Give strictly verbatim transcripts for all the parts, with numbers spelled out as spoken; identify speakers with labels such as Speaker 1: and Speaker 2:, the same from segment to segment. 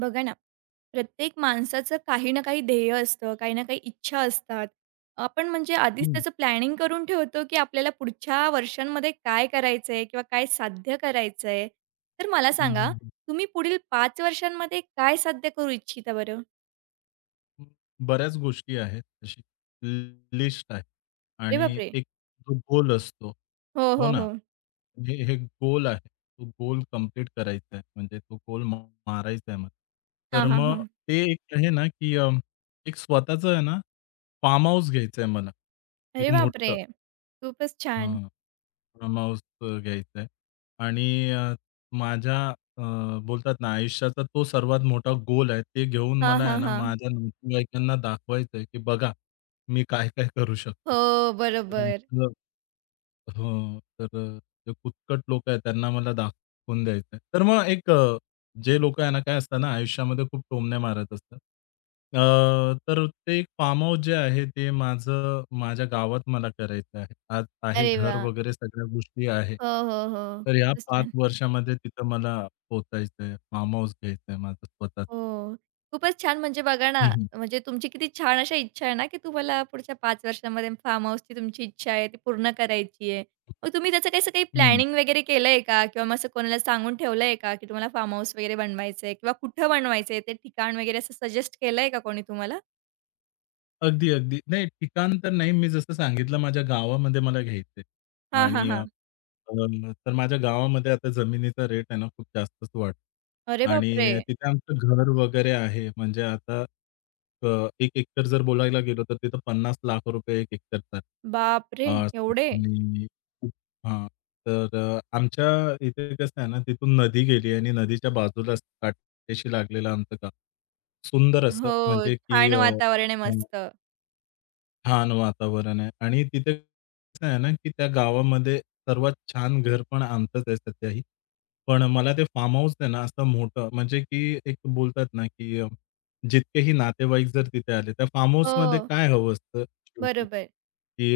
Speaker 1: बघा ना, प्रत्येक माणसाचं काही ना काही ध्येय असतं, काही ना काही इच्छा असतात. आपण म्हणजे आधीच
Speaker 2: हं,
Speaker 1: त्याचं प्लॅनिंग करून ठेवतो, की आपल्याला पुढच्या वर्षांमध्ये काय करायचंय किंवा काय साध्य करायचंय. तर मला
Speaker 2: हं,
Speaker 1: सांगा,
Speaker 2: हं,
Speaker 1: तुम्ही पुढील पाच वर्षांमध्ये काय साध्य करू इच्छिता बरं?
Speaker 2: हं. बऱ्याच गोष्टी आहेत तशी लिस्ट आहे
Speaker 1: अरे
Speaker 2: आणि
Speaker 1: बापरे!
Speaker 2: एक जो गोल असतो.
Speaker 1: हो,
Speaker 2: हो
Speaker 1: हो,
Speaker 2: ना.
Speaker 1: हो.
Speaker 2: हे हे गोल आहे. तो गोल कंप्लीट करायचा आहे. म्हणजे तो गोल मा- मारायचा आहे मला. तर
Speaker 1: हां, हां,
Speaker 2: मग
Speaker 1: हां.
Speaker 2: ते एक आहे ना, की अ, एक स्वतःचं आहे ना, फार्म हाऊस घ्यायचं आहे मला. एक
Speaker 1: अरे बापरे!
Speaker 2: मोठं.
Speaker 1: खूपच छान.
Speaker 2: हां. माऊस अ, घ्यायचा आहे आणि अ, माझ्या अ, बोलतात ना आयुष्याचा तो सर्वात मोठा गोल आहे. ते घेऊन
Speaker 1: हां,
Speaker 2: मला आहे
Speaker 1: हां,
Speaker 2: ना
Speaker 1: हां.
Speaker 2: माझ्या नातेवाईकांना दाखवायचंय, की बघा मी काय-काय करू शकतो.
Speaker 1: हो, बरोबर.
Speaker 2: हो. तर अ, जे कुचकट लोकं आहेत त्यांना मला दाखवून द्यायचंय. तर मग एक अ, जे लोकं आहे ना, काय असतात ना आयुष्यामध्ये खूप टोमणे मारत असतात. अ, तर ते एक फार्म हाऊस जे आहे ते माझं माझ्या गावात मला करायचं आहे. आज आहे
Speaker 1: अरे
Speaker 2: घर
Speaker 1: वाह!
Speaker 2: वगैरे सगळ्या गोष्टी आहे.
Speaker 1: हो, हो, हो.
Speaker 2: तर ह्या
Speaker 1: खूपच
Speaker 2: पाच
Speaker 1: छान.
Speaker 2: वर्षामध्ये तिथं मला पोहचायचंय. फार्म हाऊस घ्यायचंय माझं स्वतःच.
Speaker 1: हो. खूपच छान म्हणजे बघा
Speaker 2: हं,
Speaker 1: ना,
Speaker 2: हं.
Speaker 1: म्हणजे तुमची किती छान अशा इच्छा आहे ना, की तुम्हाला पुढच्या पाच वर्षामध्ये फार्म हाऊसची तुमची इच्छा आहे ती पूर्ण करायची आहे. मग तुम्ही त्याचं काही असं काही
Speaker 2: हं.
Speaker 1: प्लॅनिंग वगैरे केलंय का? किंवा मग असं कोणाला सांगून ठेवलंय का, की तुम्हाला फार्म हाऊस वगैरे बनवायचंय किंवा कुठं बनवायचंय ते ठिकाण वगैरे असं सजेस्ट केलंय का कोणी तुम्हाला?
Speaker 2: अगदी, अगदी. नाही ठिकाण तर नाही, मी जसं सांगितलं माझ्या गावामध्ये मला घ्यायचंय
Speaker 1: हां, हां,
Speaker 2: आणि अ,
Speaker 1: हां.
Speaker 2: अ, तर माझ्या गावामध्ये आता जमिनीचा रेट आहे ना खूप जास्तच
Speaker 1: अरे
Speaker 2: वाढला
Speaker 1: बापरे!
Speaker 2: आणि तिथे आमचं घर वगैरे आहे. म्हणजे आता अ, एक एकर जर बोलायला गेलो तर तिथं पन्नास लाख रुपये एक एकरचा आहे. अ,
Speaker 1: बापरे! एवढे?
Speaker 2: आणि हां. तर अ, आमच्या इथे कसं आहे ना, तिथून नदी गेली आणि नदीच्या बाजूलाच काठ्याशी लागलेलं आमचं गाव. सुंदर असं
Speaker 1: हो,
Speaker 2: म्हणजे की
Speaker 1: छान
Speaker 2: अ
Speaker 1: वातावरण आहे मस्त.
Speaker 2: छान वातावरण आहे आणि तिथे कसं आहे ना, की त्या गावामध्ये सर्वात छान घर पण आमचंच आहे सध्याही. पण मला ते फार्म हाऊस आहे ना, असं मोठं म्हणजे की एक बोलतात ना, की अ, जितकेही नातेवाईक जर तिथे आले, त्या फार्म हाऊसमध्ये
Speaker 1: हो,
Speaker 2: काय हवं असतं शेवटी,
Speaker 1: बरोबर.
Speaker 2: की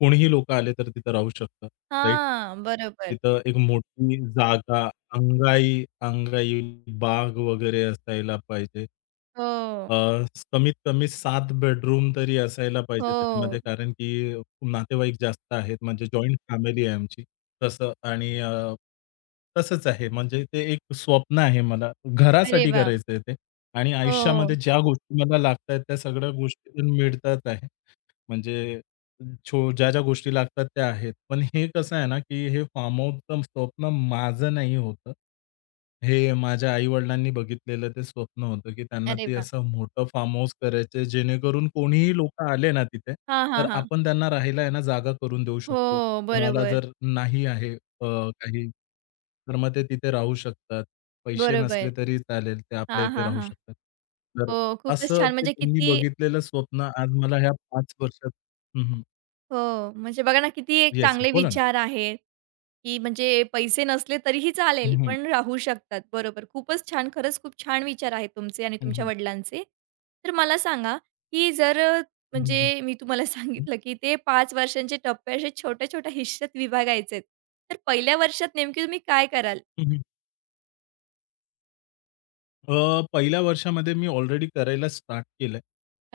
Speaker 2: कोणीही लोकं आले तर तिथं राहू शकतात, राइट?
Speaker 1: हां, बरोबर.
Speaker 2: तिथं एक मोठी जागा, अंगाई अंगाई बाग वगैरे असायला पाहिजे. अ,
Speaker 1: हो,
Speaker 2: कमीत कमी सात बेडरूम तरी असायला पाहिजे त्याच्यामध्ये
Speaker 1: हो.
Speaker 2: कारण की नातेवाईक जास्त आहेत म्हणजे जॉइंट फॅमिली आहे आमची. तसं आणि अ, तसंच आहे म्हणजे ते एक स्वप्न आहे मला.
Speaker 1: अरे
Speaker 2: घरासाठी
Speaker 1: वाह!
Speaker 2: करायचंय ते आणि
Speaker 1: हो.
Speaker 2: आयुष्यामध्ये ज्या गोष्टी मला लागतायत त्या सगळ्या गोष्टी मिळतात आहे. म्हणजे छो ज्या-ज्या गोष्टी लागतात त्या आहेत. पण हे कसं आहे ना, की हे फार्म हाऊसचं स्वप्न माझं नाही होतं. हे माझ्या आई-वडिलांनी बघितलेलं ते स्वप्न होतं, की त्यांना
Speaker 1: अरे
Speaker 2: ते
Speaker 1: वाह!
Speaker 2: असं मोठं फार्म हाऊस करायचं जेणेकरून कोणीही लोकं आले ना तिथे,
Speaker 1: हां,
Speaker 2: तर
Speaker 1: हां, हां.
Speaker 2: आपण त्यांना राहायला आहे ना जागा करून देऊ शकतो.
Speaker 1: हो,
Speaker 2: कोणाला
Speaker 1: बरोबर,
Speaker 2: जर नाही आहे अ, काही, तर मग ते तिथे राहू शकतात. पैसे नसले
Speaker 1: बरोबर.
Speaker 2: तरी चालेल, ते आपल्या
Speaker 1: हां,
Speaker 2: इथे
Speaker 1: हां,
Speaker 2: राहू
Speaker 1: हां.
Speaker 2: शकतात. तर
Speaker 1: हो, खूपच
Speaker 2: असं
Speaker 1: छान.
Speaker 2: ते
Speaker 1: म्हणजे
Speaker 2: तुम्ही
Speaker 1: किती
Speaker 2: बघितलेलं स्वप्न आज मला ह्या पाच वर्षात हं, हं.
Speaker 1: हो, म्हणजे बघा ना, किती एक
Speaker 2: येस, येस.
Speaker 1: चांगले
Speaker 2: बोला ना.
Speaker 1: विचार आहेत, की म्हणजे पैसे नसले तरीही चालेल,
Speaker 2: हं, हं.
Speaker 1: पण राहू शकतात. बरोबर. खूपच छान. खरंच खूप छान विचार आहेत तुमचे आणि
Speaker 2: हं,
Speaker 1: तुमच्या
Speaker 2: हं.
Speaker 1: वडिलांचे. तर मला सांगा, की जर अ,
Speaker 2: हं, हं.
Speaker 1: म्हणजे मी तुम्हाला
Speaker 2: हं.
Speaker 1: सांगितलं, की ते पाच वर्षांचे टप्पे असे छोट्या-छोट्या हिश्श्यात विभागायचे आहेत. तर पहिल्या वर्षात नेमकी तुम्ही काय कराल?
Speaker 2: हं. अ, पहिल्या वर्षामध्ये मी ऑलरेडी करायला स्टार्ट केलंय,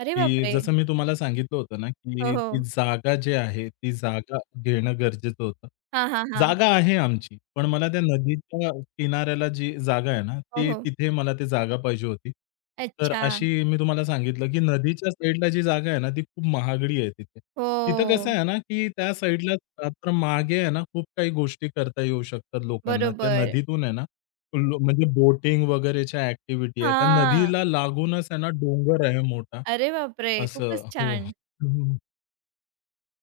Speaker 1: अरे बापरे!
Speaker 2: जसं मी तुम्हाला सांगितलं होतं ना,
Speaker 1: हो,
Speaker 2: की ती
Speaker 1: हो.
Speaker 2: जागा जी आहे, ती जागा घेणं गरजेचं होतं.
Speaker 1: हां, हां, हां.
Speaker 2: जागा आहे आमची, पण मला त्या नदीच्या किनाऱ्याला जी जागा आहे ना,
Speaker 1: हो,
Speaker 2: ती
Speaker 1: हो.
Speaker 2: तिथे मला ती जागा पाहिजे होती. तर
Speaker 1: अच्छा.
Speaker 2: अशी मी तुम्हाला सांगितलं, की नदीच्या साईडला जी जागा आहे ना, ती खूप महागडी आहे तिथे. तिथं कसं
Speaker 1: हो.
Speaker 2: आहे ना, की त्या साईडला मागे आहे ना, खूप काही गोष्टी करता येऊ शकतात लोकांना. त्या
Speaker 1: बरोबर.
Speaker 2: नदीतून आहे ना, लो म्हणजे बोटिंग वगैरेच्या ॲक्टिव्हिटी आहेत. त्या
Speaker 1: हां.
Speaker 2: नदीला लागूनच आहे ना डोंगर आहे मोठा.
Speaker 1: अरे बापरे!
Speaker 2: असं
Speaker 1: खूपच
Speaker 2: हो.
Speaker 1: छान.
Speaker 2: हं.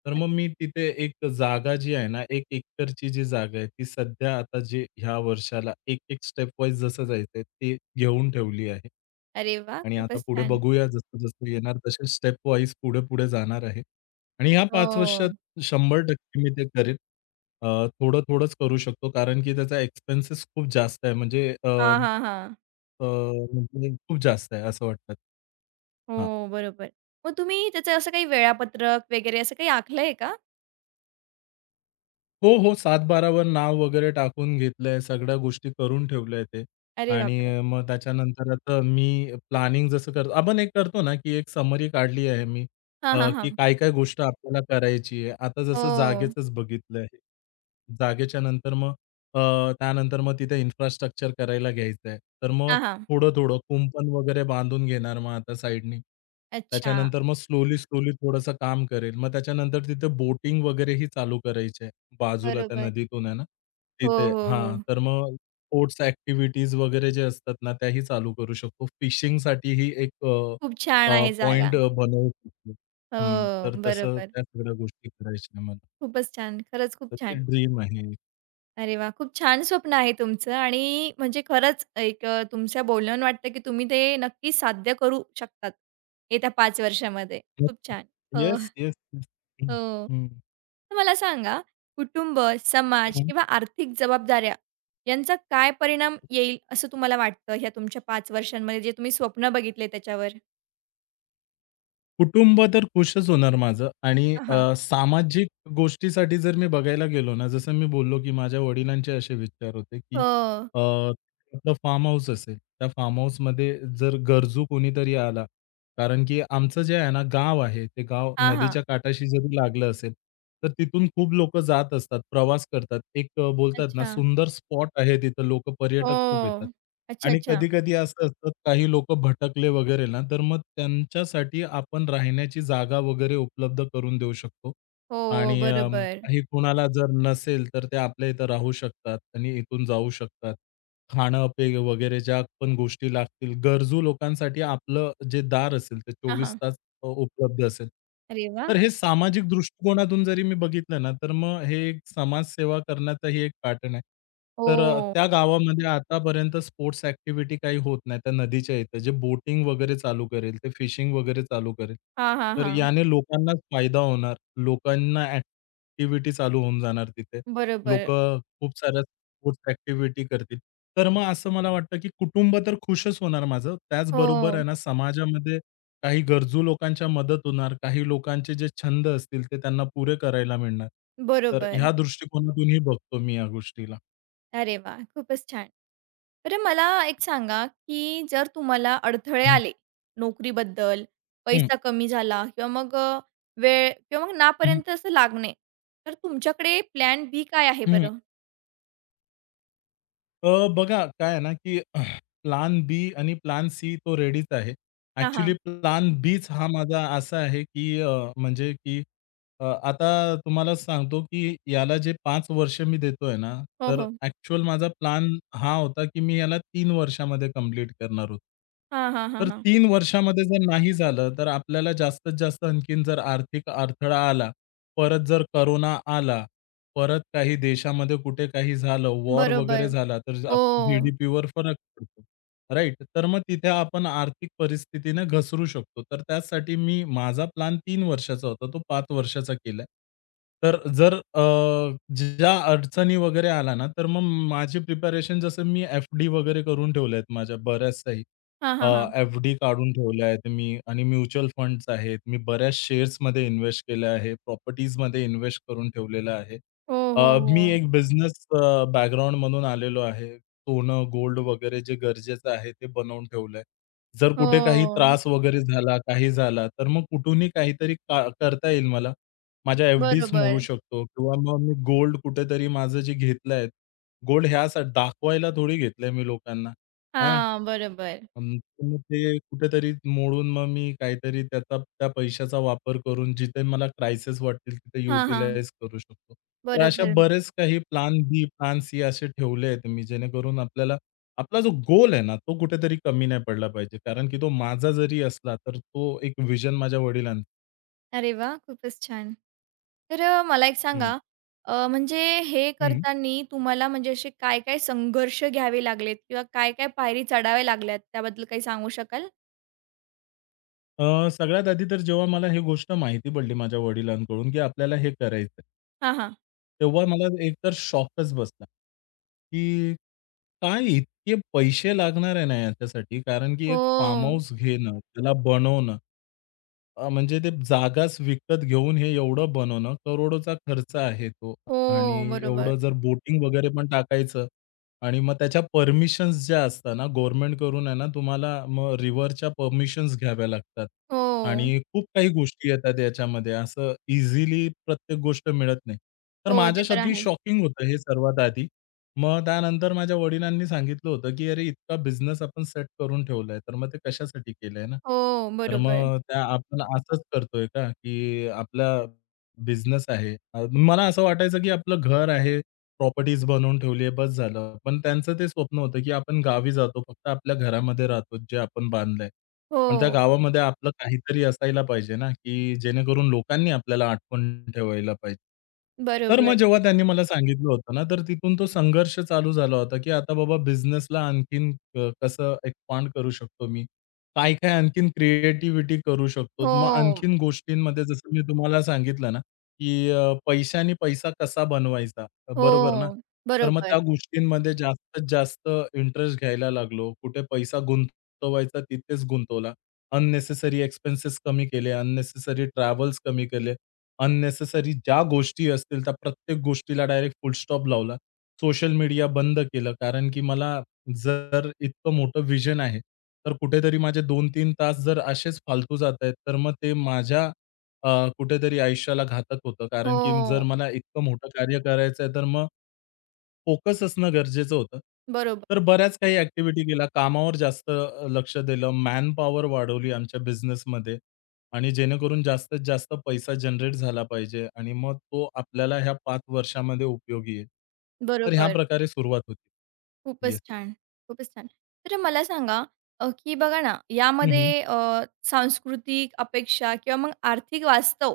Speaker 2: तर मग मी तिथे एक जागा जी आहे ना, एक एकरची जी जागा आहे, ती सध्या आता जे ह्या वर्षाला एक-एक स्टेप वाईज जसं जायचंय ते घेऊन ठेवली आहे.
Speaker 1: अरे वाह!
Speaker 2: आणि आता
Speaker 1: खूपच
Speaker 2: पुढे
Speaker 1: छान.
Speaker 2: बघूया जसं-जसं येणार तसे स्टेप वाईज पुढे-पुढे जाणार आहे. आणि ह्या पाच
Speaker 1: हो.
Speaker 2: वर्षात शंभर टक्के मी ते करेन. अ, थोडं-थोडंच करू शकतो कारण की त्याचा एक्सपेन्सेस खूप जास्त आहे. म्हणजे
Speaker 1: हां, हां, हां.
Speaker 2: अ, म्हणजे खूप जास्त आहे असं वाटतं.
Speaker 1: हो, बरोबर. मग तुम्ही त्याचं असं काही वेळापत्रक वगैरे असं काही आखलंय का?
Speaker 2: हो, हो. सातबारा वर नाव वगैरे टाकून घेतलंय, सगळ्या गोष्टी करून ठेवलंय ते
Speaker 1: अरे बापरे!
Speaker 2: आणि मग त्याच्यानंतर आता मी प्लॅनिंग जसं करतो आपण एक करतो ना, की एक समरी काढली आहे मी
Speaker 1: हां,
Speaker 2: अ,
Speaker 1: हां,
Speaker 2: की
Speaker 1: हां.
Speaker 2: काय-काय गोष्ट आपल्याला करायची आहे. आता जसं
Speaker 1: हो.
Speaker 2: जागेचंच बघितलं आहे. जागेच्या नंतर मग अ, त्यानंतर मग तिथे इन्फ्रास्ट्रक्चर करायला घ्यायचं आहे. तर मग
Speaker 1: हां, हां.
Speaker 2: थोडं-थोडं कुंपण वगैरे बांधून घेणार मग आता साइडनी.
Speaker 1: अच्छा.
Speaker 2: त्याच्यानंतर मग स्लोली, स्लोली थोडंसं काम करेल. मग त्याच्यानंतर तिथे बोटिंग वगैरेही चालू करायची बाजूला त्या
Speaker 1: बरोबर.
Speaker 2: नदीतून आहे ना,
Speaker 1: हो,
Speaker 2: तिथे
Speaker 1: हो,
Speaker 2: हां,
Speaker 1: हो.
Speaker 2: तर मग स्पोर्ट्स ॲक्टिव्हिटीज वगैरे जे असतात ना, त्याही चालू करू शकतो. फिशिंगसाठीही एक अ,
Speaker 1: खूप छान
Speaker 2: अ,
Speaker 1: आहे जागा.
Speaker 2: पॉइंट अ, बनवू शकतो. हं,
Speaker 1: हो,
Speaker 2: तर तसं
Speaker 1: बरोबर.
Speaker 2: त्या सगळ्या गोष्टी करायच्या मला.
Speaker 1: खूपच छान. खरंच खूप
Speaker 2: तर ते
Speaker 1: छान.
Speaker 2: ड्रीम आहे.
Speaker 1: अरे वाह! खूप छान स्वप्न आहे तुमचं आणि म्हणजे खरंच एक अ, तुमच्या बोलण्यावरून वाटतं, की तुम्ही ते नक्की साध्य करू शकतात, येत्या पाच वर्षामध्ये. खूप छान. हो,
Speaker 2: येस, येस, येस. हं,
Speaker 1: हो.
Speaker 2: हं,
Speaker 1: तर मला सांगा, कुटुंब, समाज
Speaker 2: हं.
Speaker 1: किंवा आर्थिक जबाबदाऱ्या यांचा काय परिणाम येईल असं तुम्हाला वाटतं ह्या तुमच्या पाच वर्षांमध्ये जे तुम्ही स्वप्न बघितले त्याच्यावर?
Speaker 2: कुटुंब तर खुशच होणार माझं आणि
Speaker 1: हां,
Speaker 2: अ, सामाजिक गोष्टीसाठी जर मी बघायला गेलो ना, जसं मी बोललो, की माझ्या वडिलांचे असे विचार होते, की
Speaker 1: हो.
Speaker 2: अ, आपलं फार्म हाऊस असेल, त्या फार्म हाऊसमध्ये जर गरजू कोणीतरी आला, कारण की आमचं जे आहे ना गाव आहे, ते गाव
Speaker 1: हां, हां.
Speaker 2: नदीच्या काठाशी जरी लागलं असेल, तर तिथून खूप लोकं जात असतात, प्रवास करतात. एक अ, बोलतात ना,
Speaker 1: अच्छा.
Speaker 2: सुंदर स्पॉट आहे तिथं लोकं
Speaker 1: हो.
Speaker 2: पर्यटक खूप येतात.
Speaker 1: अच्छा,
Speaker 2: आणि
Speaker 1: अच्छा.
Speaker 2: कधी-कधी असं असतं, काही लोकं भटकले वगैरे ना, तर मग त्यांच्यासाठी आपण राहण्याची जागा वगैरे उपलब्ध करून देऊ शकतो.
Speaker 1: हो,
Speaker 2: आणि अं,
Speaker 1: बरोबर.
Speaker 2: काही कोणाला जर नसेल, तर ते आपल्या इथं राहू शकतात आणि इथून जाऊ शकतात. खाणं, पे वगैरे ज्या पण गोष्टी लागतील, गरजू लोकांसाठी आपलं जे दार असेल, ते
Speaker 1: हां,
Speaker 2: चोवीस
Speaker 1: हां.
Speaker 2: तास अ, उपलब्ध असेल.
Speaker 1: अरे वाह!
Speaker 2: तर हे सामाजिक दृष्टिकोनातून जरी मी बघितलं ना, तर मग हे एक समाजसेवा करण्याचाही एक पॅटर्न आहे. तर अ,
Speaker 1: हो.
Speaker 2: त्या गावामध्ये आतापर्यंत स्पोर्ट्स ॲक्टिव्हिटी काही होत नाही. त्या नदीच्या इथं जे बोटिंग वगैरे चालू करेल, ते फिशिंग वगैरे चालू करेल,
Speaker 1: हां, हां,
Speaker 2: तर
Speaker 1: हां.
Speaker 2: याने लोकांनाच फायदा होणार. लोकांना ॲक्टिव्हिटी चालू होऊन जाणार तिथे.
Speaker 1: बरोबर.
Speaker 2: लोकं खूप साऱ्या स्पोर्ट्स ॲक्टिव्हिटी करतील. तर मग असं मला वाटतं, की कुटुंब तर खुशच होणार माझं. त्याचबरोबर आहे
Speaker 1: हो,
Speaker 2: ना, समाजामध्ये काही गरजू लोकांच्या मदत होणार, काही लोकांचे जे छंद असतील ते त्यांना पुरे करायला मिळणार. तर
Speaker 1: बरोबर.
Speaker 2: ह्या दृष्टिकोनातूनही बघतो मी या गोष्टीला.
Speaker 1: अरे वाह! खूपच छान. बरं मला एक सांगा, की जर तुम्हाला अडथळे
Speaker 2: हं,
Speaker 1: आले नोकरीबद्दल,
Speaker 2: हं,
Speaker 1: पैसा कमी झाला किंवा मग अ, वेळ किंवा मग
Speaker 2: हं,
Speaker 1: नापर्यंत असं लागणे, तर तुमच्याकडे प्लॅन बी काय आहे
Speaker 2: हं.
Speaker 1: बरं?
Speaker 2: अ, बघा काय आहे ना, की प्लॅन बी आणि प्लॅन सी तो रेडीच आहे.
Speaker 1: हां,
Speaker 2: ॲक्चुअली
Speaker 1: हां.
Speaker 2: प्लॅन बीच हा माझा असा आहे, की अ, म्हणजे की अ, आता तुम्हाला सांगतो, की याला जे पाच वर्ष मी देतोय ना,
Speaker 1: हो,
Speaker 2: तर
Speaker 1: हो.
Speaker 2: ॲक्चुअल माझा प्लॅन हा होता, की मी याला तीन वर्षामध्ये कंप्लीट करणार होतो.
Speaker 1: हां, हां, हां,
Speaker 2: तर
Speaker 1: हां.
Speaker 2: तीन वर्षामध्ये जर नाही झालं, तर आपल्याला जास्तीत जास्त आणखीन जर आर्थिक अडथळा आला, परत जर कोरोना आला परत काही देशामध्ये कुठे काही झालं, वॉर वगैरे
Speaker 1: बरोबर.
Speaker 2: झाला, तर
Speaker 1: हो.
Speaker 2: आपल्या जी-डी-पीवर फरक पडतो. राइट? तर मग तिथे आपण आर्थिक परिस्थितीने घसरू शकतो. तर त्याचसाठी मी माझा प्लॅन तीन वर्षाचा होता. तो पाच वर्षाचा केलाय. तर जर अ, ज्या अडचणी वगैरे आल्या ना, तर मग माझी प्रिपरेशन जसं मी एफ-डी वगैरे करून ठेवल्या आहेत माझ्या बऱ्याच काही.
Speaker 1: हां, हां, हां.
Speaker 2: एफ-डी काढून ठेवल्या आहेत मी आणि म्युच्युअल फंड्स आहेत. मी बऱ्याच शेअर्समध्ये इन्वेस्ट केलं आहे. प्रॉपर्टीजमध्ये इन्वेस्ट करून ठेवलेलं आहे.
Speaker 1: हो,
Speaker 2: अ,
Speaker 1: हो,
Speaker 2: मी
Speaker 1: हो.
Speaker 2: एक बिझनेस अ, बॅकग्राऊंड मधून आलेलो आहे. सोनं, गोल्ड वगैरे जे गरजेचं आहे ते बनवून ठेवलंय. जर
Speaker 1: हो.
Speaker 2: कुठे काही त्रास वगैरे झाला, काही झाला, तर मग कुठूनही काहीतरी का करता येईल मला. माझ्या एफ-डीज मोडू
Speaker 1: बरोबर.
Speaker 2: शकतो किंवा मग मी गोल्ड कुठेतरी माझं जे घेतलंय, गोल्ड ह्यासाठी दाखवायला थोडी घेतलंय मी लोकांना, आहे ना?
Speaker 1: हां, बरोबर.
Speaker 2: आमचं मग ते कुठेतरी मोडून मग मी काहीतरी त्याचा त्या पैशाचा वापर करून जिथे मला क्रायसिस वाटतील तिथे
Speaker 1: हां, हां.
Speaker 2: युटिलाइज करू शकतो. तर अशा
Speaker 1: बरोबर.
Speaker 2: बरेच काही प्लॅन बी, प्लॅन सी असे ठेवले आहेत मी जेणेकरून आपल्याला आपला जो गोल आहे ना, तो कुठेतरी कमी नाही पडला पाहिजे. कारण की तो माझा जरी असला, तर तो एक व्हिजन माझ्या वडिलांचा
Speaker 1: अरे वाह! खूपच छान. तर अ, मला एक सांगा
Speaker 2: हं,
Speaker 1: अ, म्हणजे हे
Speaker 2: हं.
Speaker 1: करतांनी तुम्हाला म्हणजे असे काय-काय संघर्ष घ्यावे लागलेत किंवा काय-काय पायरी चढाव्या लागल्यात त्याबद्दल काही सांगू शकाल?
Speaker 2: अ, सगळ्यात आधी तर जेव्हा मला ही गोष्ट माहिती पडली माझ्या वडिलांकडून, की आपल्याला हे करायचंय.
Speaker 1: हां, हां.
Speaker 2: तेव्हा मला एकतर शॉकच बसला, की काय इतके पैसे लागणार आहे ना याच्यासाठी? कारण की एक फार्म
Speaker 1: हो,
Speaker 2: हाऊस घेणं, त्याला बनवणं, अ, म्हणजे ते जागाच विकत घेऊन हे एवढं बनवणं, करोडोचा खर्च आहे तो आणि
Speaker 1: हो, बरोबर.
Speaker 2: एवढं जर बोटिंग वगैरे पण टाकायचं आणि मग त्याच्या परमिशन्स ज्या असतात ना, गव्हर्नमेंटकडून आहे ना, तुम्हाला मग रिव्हरच्या परमिशन्स घ्याव्या लागतात.
Speaker 1: हो,
Speaker 2: आणि खूप काही गोष्टी येतात याच्यामध्ये. असं इझिली प्रत्येक गोष्ट मिळत नाही. तर
Speaker 1: हो, ते तर
Speaker 2: माझ्यासाठी
Speaker 1: आहेच.
Speaker 2: शॉकिंग होतं हे सर्वात आधी. मग त्यानंतर माझ्या वडिलांनी सांगितलं होतं, की "अरे, इतका बिझनेस आपण सेट करून ठेवलाय, तर मग ते कशासाठी केलंय ना?
Speaker 1: हो,
Speaker 2: तर
Speaker 1: बरोबर.
Speaker 2: मग त्या आपण असंच करतोय का, की आपला बिझनेस आहे." अ, मला असं वाटायचं, की आपलं घर आहे. प्रॉपर्टीज बनवून ठेवली आहे, बस झालं. पण त्यांचं ते स्वप्न होतं, की आपण गावी जातो, फक्त आपल्या घरामध्ये राहतो, जे आपण बांधलंय. पण त्या
Speaker 1: हो,
Speaker 2: गावामध्ये आपलं काहीतरी असायला पाहिजे ना, की जेणेकरून लोकांनी आपल्याला आठवण ठेवायला पाहिजे. तर मग
Speaker 1: बरोबर.
Speaker 2: जेव्हा त्यांनी मला सांगितलं होतं ना, तर तिथून तो संघर्ष चालू झाला होता, की आता बाबा बिझनेसला आणखीन अ, कसं एक्सपांड करू शकतो मी? काय-काय आणखीन क्रिएटिव्हिटी करू शकतो? मग
Speaker 1: हो,
Speaker 2: आणखीन गोष्टींमध्ये जसं मी तुम्हाला सांगितलं ना की अ, पैशाने पैसा कसा बनवायचा? बरोबर ना?
Speaker 1: हो,
Speaker 2: तर मग त्या
Speaker 1: बरोबर.
Speaker 2: गोष्टींमध्ये जास्तीत जास्त इंटरेस्ट घ्यायला लागलो. कुठे पैसा गुंतवायचा तिथेच गुंतवला. अननेसेसरी एक्सपेन्सेस कमी केले, अननेसेसरी ट्रॅव्हल्स कमी केले, अननेसेसरी ज्या गोष्टी असतील त्या प्रत्येक गोष्टीला डायरेक्ट फुल लावला. सोशल मीडिया बंद केलं. कारण की मला जर इतकं मोठं व्हिजन आहे, तर कुठेतरी माझे दोन-तीन तास जर असेच फालतू जातायत, तर मग ते माझ्या अ, कुठेतरी आयुष्याला घातक होतं. कारण की जर
Speaker 1: हो,
Speaker 2: मला इतकं मोठं कार्य करायचं आहे, तर मग फोकस असणं गरजेचं होतं.
Speaker 1: बरोबर,
Speaker 2: तर बऱ्याच काही ॲक्टिव्हिटी केल्या. कामावर जास्त अ, लक्ष दिलं. मॅनपॉवर वाढवली आमच्या बिझनेसमध्ये आणि जेणेकरून जास्तीत जास्त पैसा जनरेट झाला पाहिजे आणि मग तो आपल्याला ह्या पाच वर्षामध्ये उपयोगी येईल. तर ह्या
Speaker 1: बरोबर.
Speaker 2: प्रकारे सुरुवात होती. येस.
Speaker 1: खूपच छान, खूपच छान. तर मला सांगा अ, की बघा ना, यामध्ये अ, सांस्कृतिक अपेक्षा किंवा मग आर्थिक वास्तव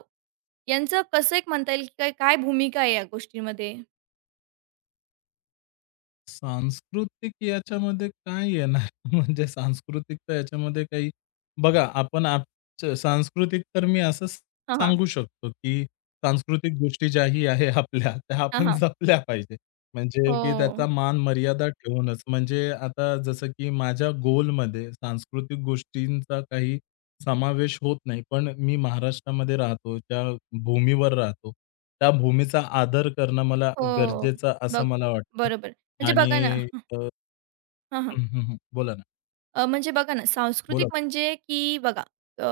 Speaker 1: यांचं कसं एक म्हणता येईल, की काय काय भूमिका आहे या गोष्टींमध्ये?
Speaker 2: सांस्कृतिक याच्यामध्ये काय येणार? म्हणजे सांस्कृतिक तर याच्यामध्ये काही बघा, आपण आपचं सांस्कृतिक तर मी असं स-
Speaker 1: हां, हां.
Speaker 2: सांगू शकतो, की सांस्कृतिक गोष्टी ज्याही आहे आपल्या, त्या
Speaker 1: हां,
Speaker 2: आपण
Speaker 1: हां.
Speaker 2: जपल्या पाहिजे. म्हणजे की
Speaker 1: हो,
Speaker 2: त्याचा मान-मर्यादा ठेवूनच. म्हणजे आता जसं की माझ्या गोलमध्ये सांस्कृतिक गोष्टींचा काही समावेश होत नाही. पण मी महाराष्ट्रामध्ये राहतो, ज्या भूमीवर राहतो, त्या भूमीचा आदर करणं मला
Speaker 1: हो.
Speaker 2: गरजेचं असं
Speaker 1: बघ
Speaker 2: मला वाटतं.
Speaker 1: बरोबर. म्हणजे
Speaker 2: आणि
Speaker 1: बघा ना
Speaker 2: अ,
Speaker 1: हां, हां.
Speaker 2: हं, हं, हं. बोला ना,
Speaker 1: अ, म्हणजे बघा ना, सांस्कृतिक
Speaker 2: बोला.
Speaker 1: म्हणजे की बघा अ,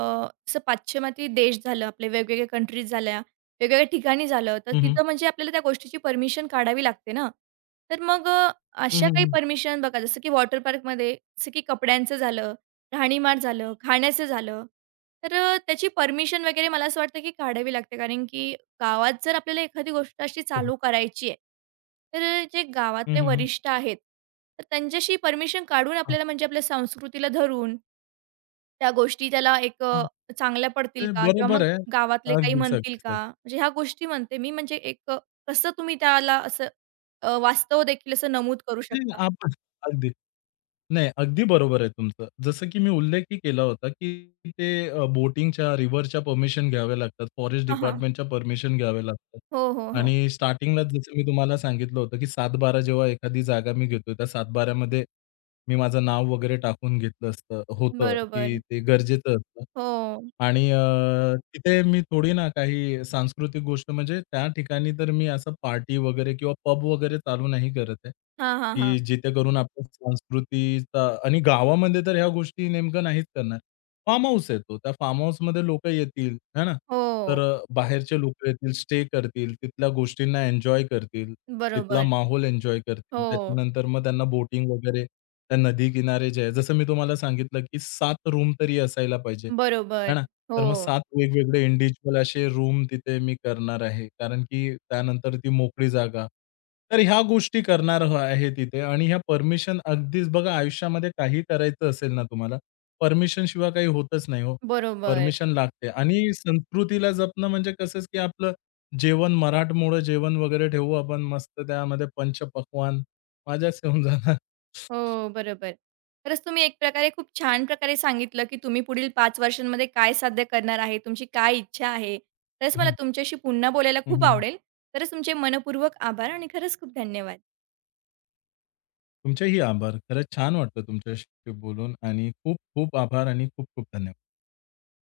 Speaker 1: जसं पाश्चिमात्य देश झालं, आपले वेगवेगळ्या कंट्रीज झाल्या, वेगवेगळ्या ठिकाणी झालं, तर
Speaker 2: हं, हं.
Speaker 1: तिथं म्हणजे आपल्याला त्या गोष्टीची परमिशन काढावी लागते ना. तर मग अ,
Speaker 2: हं,
Speaker 1: अशा
Speaker 2: हं,
Speaker 1: काही
Speaker 2: हं.
Speaker 1: परमिशन बघा, जसं की वॉटर पार्कमध्ये जसं की कपड्यांचं झालं, राहणीमान झालं, खाण्याचं झालं, तर अ, त्याची परमिशन वगैरे मला असं वाटतं की काढावी लागते. कारण की गावात जर आपल्याला एखादी गोष्ट अशी
Speaker 2: हो, हो.
Speaker 1: चालू करायची आहे, तर जे
Speaker 2: हं,
Speaker 1: गावातले
Speaker 2: हं, हं.
Speaker 1: वरिष्ठ आहेत, तर त्यांच्याशी परमिशन काढून
Speaker 2: हां.
Speaker 1: आपल्याला म्हणजे आपल्या संस्कृतीला धरून त्या गोष्टी त्याला एक अ,
Speaker 2: हां,
Speaker 1: चांगल्या पडतील
Speaker 2: ते
Speaker 1: का? किंवा
Speaker 2: बरोबर
Speaker 1: मग
Speaker 2: आहे.
Speaker 1: गावातले काही
Speaker 2: अगदीच,
Speaker 1: म्हणतील
Speaker 2: अगदीच, अगदीच.
Speaker 1: का? म्हणजे ह्या गोष्टी म्हणते मी म्हणजे एक अ, कसं तुम्ही त्याला असं अ, वास्तव देखील असं नमूद करू
Speaker 2: नाही
Speaker 1: शकता.
Speaker 2: आपण अगदी नाही, अगदी बरोबर आहे तुमचं. जसं की मी उल्लेखही केला होता, की ते अ, बोटिंगच्या, रिव्हरच्या परमिशन घ्याव्या लागतात. फॉरेस्ट
Speaker 1: हां, हां.
Speaker 2: डिपार्टमेंटच्या परमिशन घ्याव्या लागतात.
Speaker 1: हो, हो, हो.
Speaker 2: आणि स्टार्टिंगलाच जसं मी तुम्हाला सांगितलं होतं, की सातबारा जेव्हा एखादी जागा मी घेतोय, त्या सातबाऱ्यामध्ये मी माझं नाव वगैरे टाकून घेतलं असतं होतं, की
Speaker 1: बरोबर.
Speaker 2: ते गरजेचं असतं.
Speaker 1: हो.
Speaker 2: आणि अ, तिथे मी थोडी ना काही सांस्कृतिक गोष्ट म्हणजे त्या ठिकाणी तर मी असं पार्टी वगैरे किंवा पब वगैरे चालू नाही करत आहे,
Speaker 1: हां, हां, हां.
Speaker 2: की जिथे करून आपण संस्कृतीचा आणि गावामध्ये तर ह्या गोष्टी नेमकं नाहीच करणार. फार्म हाऊस आहे तो. त्या फार्म हाऊसमध्ये लोकं येतील, है ना? तर
Speaker 1: हो.
Speaker 2: अ, बाहेरचे लोकं येतील, स्टे करतील, तिथल्या गोष्टींना एन्जॉय करतील, तिथला
Speaker 1: बरोबर.
Speaker 2: माहोल एन्जॉय करतील.
Speaker 1: हो.
Speaker 2: त्याच्यानंतर मग त्यांना बोटिंग वगैरे त्या नदी किनारे जे आहे, जसं मी तुम्हाला सांगितलं, की सात रूम तरी असायला पाहिजे, है
Speaker 1: बरोबर.
Speaker 2: ना? तर मग
Speaker 1: हो.
Speaker 2: सात वेगवेगळे इंडिव्हिज्युअल असे रूम तिथे मी करणार आहे. कारण की त्यानंतर ती मोकळी जागा. तर ह्या गोष्टी करणार ह आहे तिथे आणि ह्या परमिशन अगदीच बघा आयुष्यामध्ये काही करायचं असेल ना तुम्हाला परमिशन शिवाय काही होतच नाही हो.
Speaker 1: बरोबर.
Speaker 2: परमिशन लागते आणि संस्कृतीला जपणं म्हणजे कसंच, की आपलं जेवण मराठमोळं जेवण वगैरे ठेवू आपण मस्त त्यामध्ये पंचपक्वान्न. मजाच येऊन जाणार.
Speaker 1: हो, बरोबर. खरंच तुम्ही एक प्रकारे खूप छान प्रकारे सांगितलं, की तुम्ही पुढील पाच वर्षांमध्ये काय साध्य करणार आहे, तुमची काय इच्छा आहे. खरंच
Speaker 2: हं,
Speaker 1: मला
Speaker 2: हं.
Speaker 1: तुमच्याशी पुन्हा बोलायला
Speaker 2: हं, हं,
Speaker 1: खूप
Speaker 2: हं.
Speaker 1: आवडेल. खरंच तुमचे मनःपूर्वक आभार आणि खरंच खूप धन्यवाद.
Speaker 2: तुमचेही आभार. खरंच छान वाटलं तुमच्याशी बोलून आणि खूप खूप आभार आणि खूप खूप धन्यवाद.